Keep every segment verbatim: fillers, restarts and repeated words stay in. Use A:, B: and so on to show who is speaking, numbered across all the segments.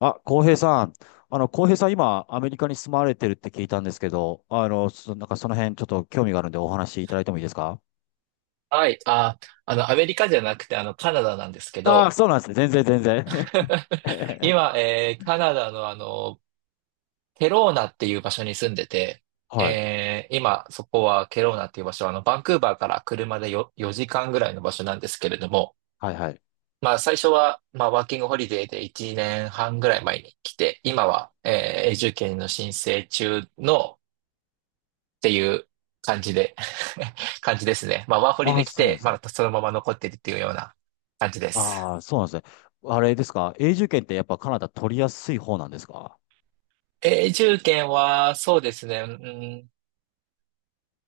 A: あ、浩平さん。あの、浩平さん、今、アメリカに住まれてるって聞いたんですけど、あの、そ、なんかその辺、ちょっと興味があるんでお話いただいてもいいですか？
B: はい。あ、あの、アメリカじゃなくて、あの、カナダなんですけ
A: ああ、
B: ど、
A: そうなんですね。全然、全然。
B: 今、えーカナダのあの、ケローナっていう場所に住んでて、
A: はい。
B: えー今、そこはケローナっていう場所は、あの、バンクーバーから車でよよじかんぐらいの場所なんですけれども、
A: はい、はい。
B: まあ、最初は、まあ、ワーキングホリデーでいちねんはんぐらい前に来て、今は、えー永住権の申請中のっていう感じで 感じですね。まあ、ワーホリ
A: ああ、
B: で来
A: そうなん
B: て、
A: ですね。
B: まだそのまま残ってるっていうような感じです。
A: ああ、そうなんですね。あれですか？永住権ってやっぱカナダ取りやすい方なんですか？
B: 永住権は、そうですね。うん、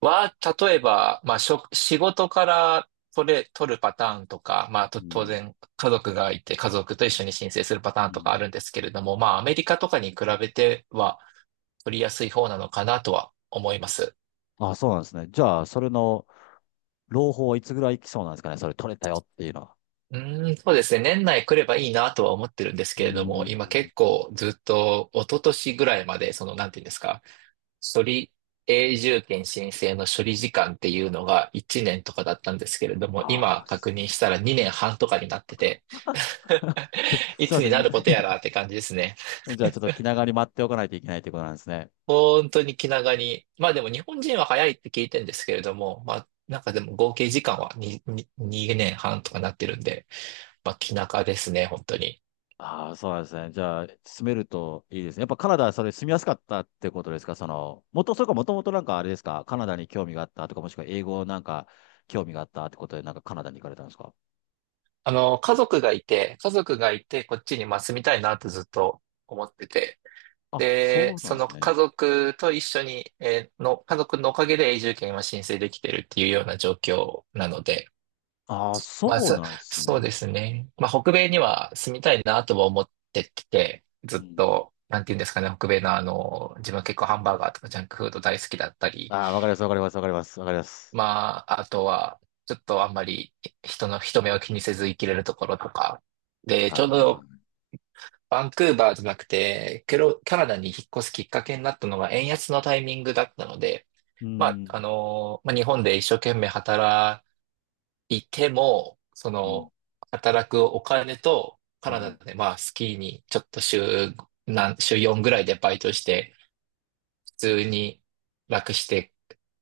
B: は、例えば、まあ、しょ、仕事から取れ、取るパターンとか、まあ、と、
A: う
B: 当
A: ん。
B: 然、家族がいて、家族と一緒に申請するパタ
A: う
B: ーンとかあ
A: ん。
B: るんですけれども、まあ、アメリカとかに比べては、取りやすい方なのかなとは思います。
A: ああ、そうなんですね。じゃあ、それの、朗報はいつぐらい来そうなんですかね？それ取れたよっていうのは。
B: うーん、そうですね。年内来ればいいなとは思ってるんです
A: うー
B: けれども、今
A: ん。
B: 結構ずっと、一昨年ぐらいまで、その、なんていうんですか、処理永住権申請の処理時間っていうのがいちねんとかだったんですけれども、
A: あ
B: 今
A: あ、
B: 確
A: す
B: 認したらにねんはんとかになってて、い
A: すい
B: つ
A: ませ
B: にな
A: ん。
B: ることやらって感じですね。
A: じゃあちょっと気長に待っておかないといけないということなんですね。
B: 本当に気長に。まあでも日本人は早いって聞いてるんですけれども、まあなんかでも合計時間はに、に年半とかなってるんで、まあ気長ですね、本当に。
A: ああ、そうなんですね。じゃあ、住めるといいですね。やっぱカナダはそれ住みやすかったってことですか？その、もと、それかもともとなんかあれですか？カナダに興味があったとか、もしくは英語なんか興味があったってことで、なんかカナダに行かれたんですか？
B: あの、家族がいて、家族がいて、こっちにまあ住みたいなってずっと思ってて、
A: あ、
B: で、
A: そうな
B: そ
A: んで
B: の
A: す
B: 家
A: ね。
B: 族と一緒に、えーの、家族のおかげで永住権は申請できてるっていうような状況なので、
A: ああ、
B: まあ、
A: そう
B: そ、
A: なんです
B: そう
A: ね。
B: ですね。まあ、北米には住みたいなとは思ってて、
A: う
B: ずっ
A: ん。
B: と、なんていうんですかね、北米のあの、自分は結構ハンバーガーとかジャンクフード大好きだったり、
A: ああ、わかります、わかります、わかります、わかります。
B: まあ、あとは、ちょっとあんまり人の人目を気にせず生きれるところとか、で、ち
A: あ
B: ょ
A: あ、
B: う
A: まあ。
B: どバンクーバーじゃなくて、ケロ、カナダに引っ越すきっかけになったのは円安のタイミングだったので、
A: う
B: まあ、あ
A: ん、
B: のーまあ、日本で一生懸命働いても、そ
A: うん、
B: の、働くお金と、カ
A: う
B: ナダ
A: ん、
B: で、まあ、スキーにちょっと週、なん、週よんぐらいでバイトして、通に楽して、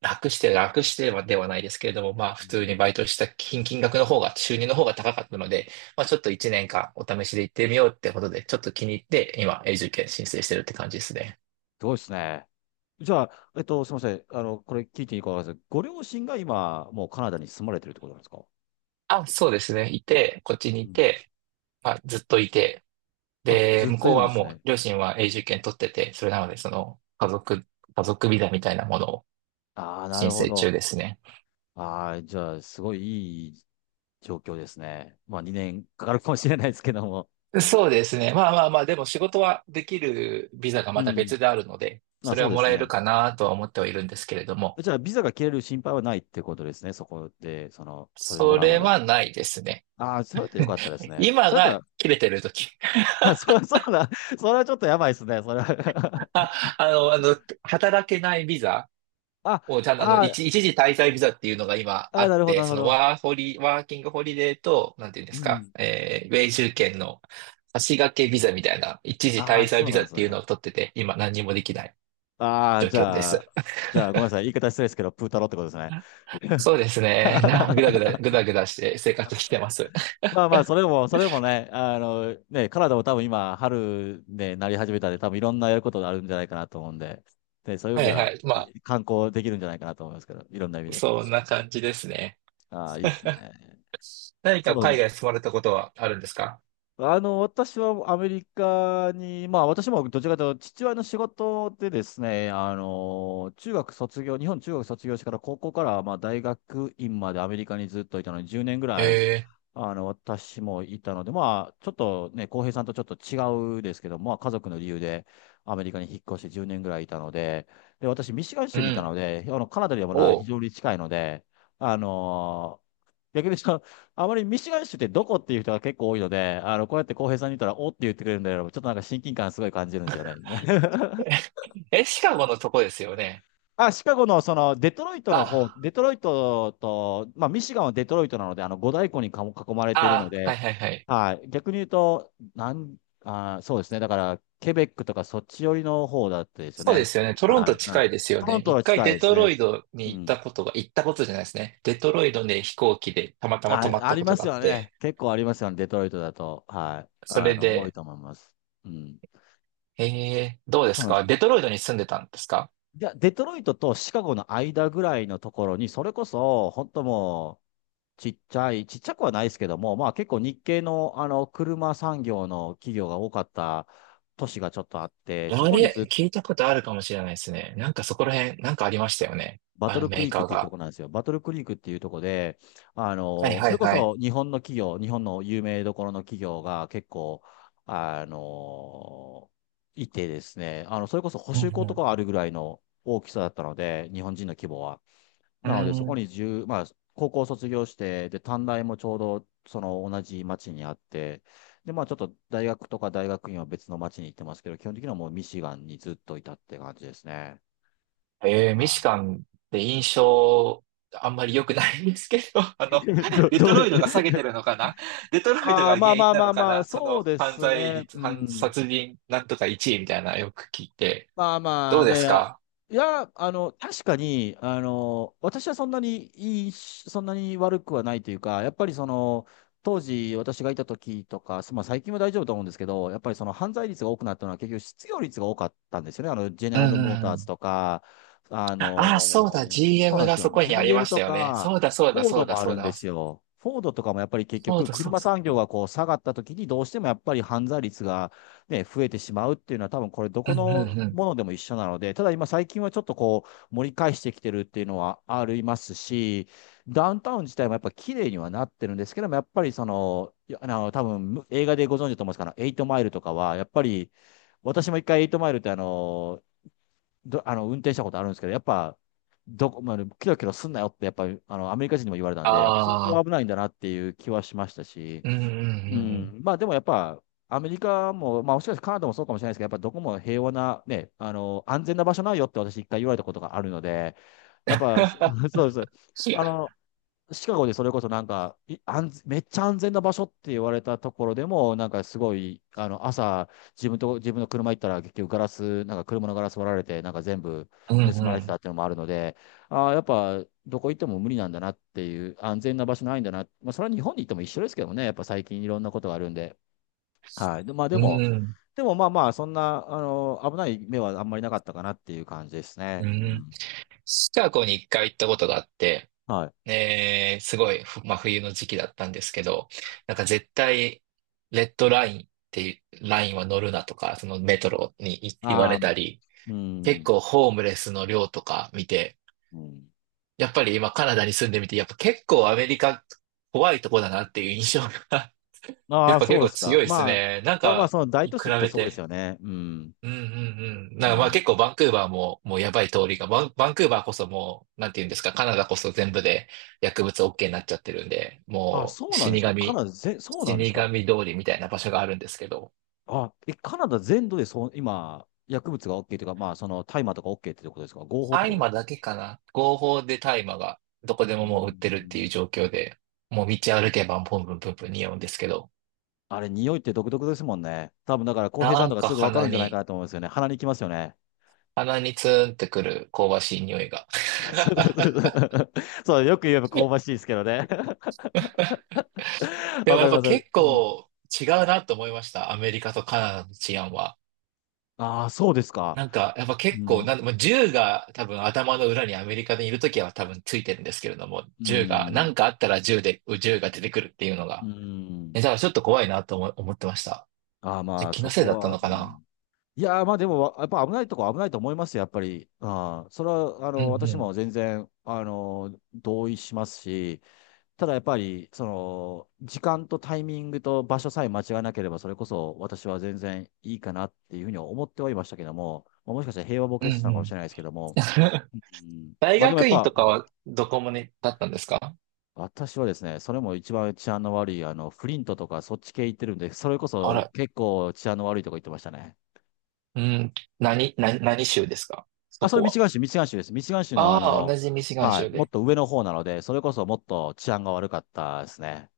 B: 楽して、楽してはではないですけれども、まあ
A: う
B: 普通に
A: ん。
B: バイトした金、金額の方が、収入の方が高かったので、まあちょっといちねんかんお試しで行ってみようってことで、ちょっと気に入って今永住権申請してるって感じですね。
A: すごいですね。じゃあ、えっと、すみません。あの、これ聞いていいかわかりません。ご両親が今、もうカナダに住まれてるってことなんですか？
B: あ、そうですね。いて、こっちに
A: う
B: い
A: ん。
B: て、まあずっといて、
A: あ、
B: で、
A: ずっ
B: 向
A: と
B: こ
A: い
B: う
A: るん
B: は
A: です
B: も
A: ね。
B: う両親は永住権取ってて、それなのでその家族、家族ビザみたいなものを
A: ああ、な
B: 申
A: るほ
B: 請中
A: ど。
B: ですね。
A: ああ、じゃあ、すごいいい状況ですね。まあ、にねんかかるかもしれないですけども。
B: そうですね。まあまあまあ、でも仕事はできるビザが
A: う
B: また
A: ん。
B: 別であるので、そ
A: あ、
B: れ
A: そ
B: は
A: うで
B: も
A: す
B: らえる
A: ね。
B: かなとは思ってはいるんですけれども、
A: じゃあ、ビザが切れる心配はないってことですね。そこで、その、それも
B: そ
A: らうま
B: れ
A: では。
B: はないですね。
A: ああ、それだったらよかったですね。
B: 今
A: それだっ
B: が
A: た
B: 切れてる時。
A: ら、あ、そう、そうだ。それはちょっとやばいですね。それ は
B: あ、あの、あの、働けないビザ
A: あ、
B: をちゃんとあの、
A: あ
B: 一、
A: ー
B: 一時滞在ビザっていうのが今
A: あ
B: あ
A: ー、
B: っ
A: なるほど、
B: て、
A: なる
B: そ
A: ほ
B: の
A: ど。
B: ワーホリ、ワーキングホリデーと、なんていうんで
A: う
B: すか、
A: ん。
B: えー、永住権の足掛けビザみたいな、一時
A: ああ、
B: 滞在
A: そう
B: ビ
A: な
B: ザ
A: んで
B: っ
A: す
B: ていうの
A: ね。
B: を取ってて、今何にもできない
A: ああ、
B: 状
A: じ
B: 況で
A: ゃあ、
B: す。
A: じゃあ、ごめんなさい。言い方失礼ですけど、プータローってことですね。
B: そうですね。な、ぐだぐ だ、ぐだぐだして生活してます。
A: まあまあ、それも、それもね、あの、ね、カナダも多分今、春で、なり始めたんで、多分いろんなやることがあるんじゃないかなと思うんで、で、そうい う意
B: は
A: 味で
B: い
A: は、
B: はい。まあ、
A: い観光できるんじゃないかなと思いますけど、いろんな意味で。
B: そんな感じですね。
A: ああ、いいですね。
B: 何
A: そ
B: か
A: う、
B: 海外住まれたことはあるんですか？
A: あの、私はアメリカに、まあ私もどちらかというと父親の仕事でですね、あの、中学卒業、日本中学卒業してから高校からまあ大学院までアメリカにずっといたのにじゅうねんぐらい
B: ええ、
A: あの、私もいたので、まあ、ちょっとね、浩平さんとちょっと違うですけど、まあ、家族の理由でアメリカに引っ越してじゅうねんぐらいいたので、で、私、ミシガン
B: ー
A: 州
B: う
A: にいた
B: ん。
A: ので、あの、カナダでもな、
B: お
A: 非
B: う。
A: 常に近いので、あのー逆にその、あまりミシガン州ってどこっていう人が結構多いので、あの、こうやって浩平さんに言ったら、おって言ってくれるんだけど、ちょっとなんか親近感すごい感じるんですよね。
B: え、シカゴのとこですよね。
A: あ、シカゴの、その、デトロイトの方、
B: あ、
A: デトロイトと、まあ、ミシガンはデトロイトなので、あの、五大湖にかも囲まれているの
B: あ、はい
A: で、
B: はいはい。
A: はい、逆に言うと、なん、あー、そうですね。だから、ケベックとかそっち寄りの方だったですよ
B: そうで
A: ね。
B: すよね。トロン
A: は
B: ト
A: い。う
B: 近
A: ん。
B: いですよ
A: トロ
B: ね。
A: ント
B: 一
A: は
B: 回
A: 近い
B: デ
A: です
B: トロ
A: ね。
B: イト
A: う
B: に行っ
A: ん。
B: たことが、行ったことじゃないですね。デトロイトで飛行機でたまたま
A: あ、
B: 泊まっ
A: あ
B: た
A: り
B: こ
A: ま
B: と
A: す
B: があっ
A: よね。
B: て、
A: 結構ありますよね。デトロイトだと。はい。
B: そ
A: あ
B: れ
A: の、多い
B: で、
A: と思います。うん。
B: ええどうで
A: そ
B: す
A: うなんで
B: か
A: す。
B: デトロイトに住んでたんですか？
A: で、デトロイトとシカゴの間ぐらいのところに、それこそ、本当もちっちゃい、ちっちゃくはないですけども、まあ結構日系のあの車産業の企業が多かった都市がちょっとあって、そ
B: あ
A: こにずっ
B: れ、
A: と
B: 聞いたことあるかもしれないですね。なんかそこら辺、なんかありましたよね。
A: バ
B: あ
A: ト
B: の
A: ルク
B: メー
A: リークっ
B: カー
A: ていうと
B: が。
A: こなんですよ。バトルクリークっていうとこで、あ
B: はい
A: の、
B: は
A: そ
B: い
A: れこ
B: はい。
A: そ日本の企業、日本の有名どころの企業が結構、あの、いてですね、あの、それこそ補
B: う
A: 修
B: ん
A: 校と
B: う
A: かあるぐらいの大きさだったので、日本人の規模は。
B: ん。う
A: なので、そ
B: ー
A: こ
B: ん。
A: に十まあ、高校卒業して、で、短大もちょうど、その同じ町にあって、で、まあ、ちょっと大学とか大学院は別の町に行ってますけど、基本的にはもうミシガンにずっといたって感じですね。
B: えー、ミシ
A: あ
B: ガンって印象、あんまり良くないんですけど、あの、
A: ど、
B: デ
A: ど
B: トロ
A: う、
B: イトが下げて るのかな？デトロイト
A: ああ、
B: が
A: まあ
B: 原因
A: まあ
B: な
A: ま
B: の
A: あ
B: か
A: まあ、
B: な？そ
A: そ
B: の
A: うで
B: 犯
A: す
B: 罪
A: ね。
B: 率、
A: う
B: 犯
A: ん。
B: 殺人なんとかいちいみたいなよく聞いて。
A: まあま
B: どう
A: あ、
B: です
A: で、あ
B: か？
A: いや、あの、確かに、あの、私はそんなにいいし、そんなに悪くはないというか、やっぱりその、当時私がいた時とか、まあ最近は大丈夫と思うんですけど、やっぱりその犯罪率が多くなったのは結局失業率が多かったんですよね。あの、ジェネ
B: うん
A: ラ
B: う
A: ルモー
B: んう
A: ターズ
B: ん。
A: とか、あ
B: ああ、そう
A: の、
B: だ、
A: そうな
B: ジーエム
A: んで
B: が
A: すよ。
B: そこにありま
A: ジーエム
B: し
A: と
B: たよね。
A: か、
B: そうだそうだ
A: フォー
B: そ
A: ド
B: うだ
A: もあ
B: そう
A: るんで
B: だ。
A: すよ。フォードとかもやっぱり結
B: そう
A: 局
B: だそう
A: 車
B: そう
A: 産
B: そ
A: 業
B: う
A: がこう下がった時にどうしてもやっぱり犯罪率がね、増えてしまうっていうのは、多分これ、どこ
B: だ。うん
A: の
B: うん。
A: ものでも一緒なので、ただ今、最近はちょっとこう、盛り返してきてるっていうのはありますし、ダウンタウン自体もやっぱ綺麗にはなってるんですけども、やっぱりその、いやあの、多分映画でご存知だと思うんですから、エイトマイルとかは、やっぱり、私も一回エイトマイルってあの、ど、あの、運転したことあるんですけど、やっぱ、どこまで、キロキロすんなよって、やっぱり、あの、アメリカ人にも言われたんで、やっぱ相
B: ああ、
A: 当危ないんだなっていう気はしましたし、
B: うんうんう
A: う
B: んうん。
A: ん、まあでもやっぱ、アメリカも、まあもしかしてカナダもそうかもしれないですけど、やっぱどこも平和な、ね、あの、安全な場所ないよって私一回言われたことがあるので、やっぱ、そ そうです。あの、シカゴでそれこそなんか、い安全めっちゃ安全な場所って言われたところでも、なんかすごい、あの、朝、自分と、自分の車行ったら結局ガラス、なんか車のガラス割られて、なんか全部
B: うん
A: 盗
B: う
A: まれてた
B: ん。
A: っていうのもあるので、ああ、やっぱ、どこ行っても無理なんだなっていう、安全な場所ないんだな。まあ、それは日本に行っても一緒ですけどね、やっぱ最近いろんなことがあるんで。はい。で、まあで
B: う
A: も、
B: ん
A: でもまあまあ、そんな、あの、危ない目はあんまりなかったかなっていう感じです
B: う
A: ね。う
B: ん。
A: ん。
B: シカゴに一回行ったことがあって、
A: はい。
B: えー、すごい、ふま冬の時期だったんですけど、なんか絶対、レッドラインっていうラインは乗るなとか、そのメトロにい言わ
A: あ
B: れ
A: あ、
B: たり、
A: う
B: 結
A: ん。
B: 構ホームレスの量とか見て、
A: うん。
B: やっぱり今カナダに住んでみて、やっぱ結構アメリカ怖いとこだなっていう印象が や
A: あ
B: っ
A: あ、
B: ぱ結
A: そうで
B: 構
A: す
B: 強
A: か。
B: いです
A: まあ、
B: ね。なん
A: まあまあ、
B: か、
A: その大
B: 比
A: 都市行くと
B: べ
A: そうです
B: て。
A: よね。うん。
B: うんうんうん。
A: う
B: なんかまあ
A: ん。
B: 結構バンクーバーももうやばい通りが、バン、バンクーバーこそもう、なんて言うんですか、カナダこそ全部で薬物 OK になっちゃってるんで、
A: あ、
B: もう
A: そうなんで
B: 死
A: すか。カ
B: 神、
A: ナダぜ、そうなんです
B: 死
A: か。
B: 神通りみたいな場所があるんですけど、
A: あ、え、カナダ全土でそう、今、薬物が OK というか、まあ、その大麻とか OK ってことですか？合法ってこ
B: 大
A: とで
B: 麻
A: すか？
B: だけかな。合法で大麻がどこで
A: うー
B: ももう売ってるって
A: ん
B: いう状況で、もう道歩けばポンプンプンプン匂うんですけど、
A: あれ、匂いって独特ですもんね。多分だから、浩平
B: な
A: さん
B: ん
A: とか
B: か
A: すぐわかる
B: 鼻
A: んじゃないか
B: に、
A: なと思うんですよね。鼻にきますよね。
B: 鼻にツーンってくる香ばしい匂いが
A: そうそう そうそうそうよく言えば香ばしいですけどね。
B: で
A: わ
B: も
A: か
B: やっ
A: り
B: ぱ
A: ます。う
B: 結
A: ん。
B: 構違うなと思いました。アメリカとカナダの治安は。
A: ああ、そうですか。
B: なんか、やっぱ
A: う
B: 結構、
A: ん。
B: なん、まあ銃が多分頭の裏にアメリカでいるときは多分ついてるんですけれども、
A: う
B: 銃が、な
A: ん。
B: んかあったら銃で、銃が出てくるっていうの
A: う
B: が。
A: ん。
B: え、だからちょっと怖いなと思、思ってました。
A: ああ、
B: え、
A: まあ、
B: 気の
A: そ
B: せい
A: こ
B: だった
A: は、
B: のか
A: う
B: な？
A: ん。いやー、まあでも、わやっぱ危ないとこ危ないと思いますよ、やっぱり。ああ、それは、あ
B: うん
A: の、私
B: う
A: も
B: ん。
A: 全然、あの、同意しますし、ただやっぱり、その、時間とタイミングと場所さえ間違えなければ、それこそ私は全然いいかなっていうふうに思ってはいましたけども、まあもしかしたら平和ボ
B: う
A: ケ
B: んう
A: してたのかもし
B: ん。
A: れないですけども、うん、
B: 大
A: まあでもや
B: 学
A: っ
B: 院
A: ぱ、
B: とかはどこもね、だったんですか？
A: 私はですね、それも一番治安の悪い、あの、フリントとかそっち系行ってるんで、それこ
B: あ
A: そ
B: ら、
A: 結構治安の悪いとこ行ってましたね。
B: うん、何、何、何州ですかそ
A: あ、それ
B: こ
A: ミシ
B: は？
A: ガン州、ミシガン州です。ミシガン州のあ
B: ああ、
A: の、
B: 同じミシガン
A: はい、
B: 州
A: もっ
B: で。
A: と上の方なので、それこそもっと治安が悪かったですね。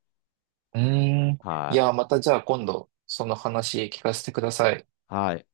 B: うーん。い
A: は
B: や、
A: い。
B: またじゃあ今度、その話聞かせてください。
A: はい。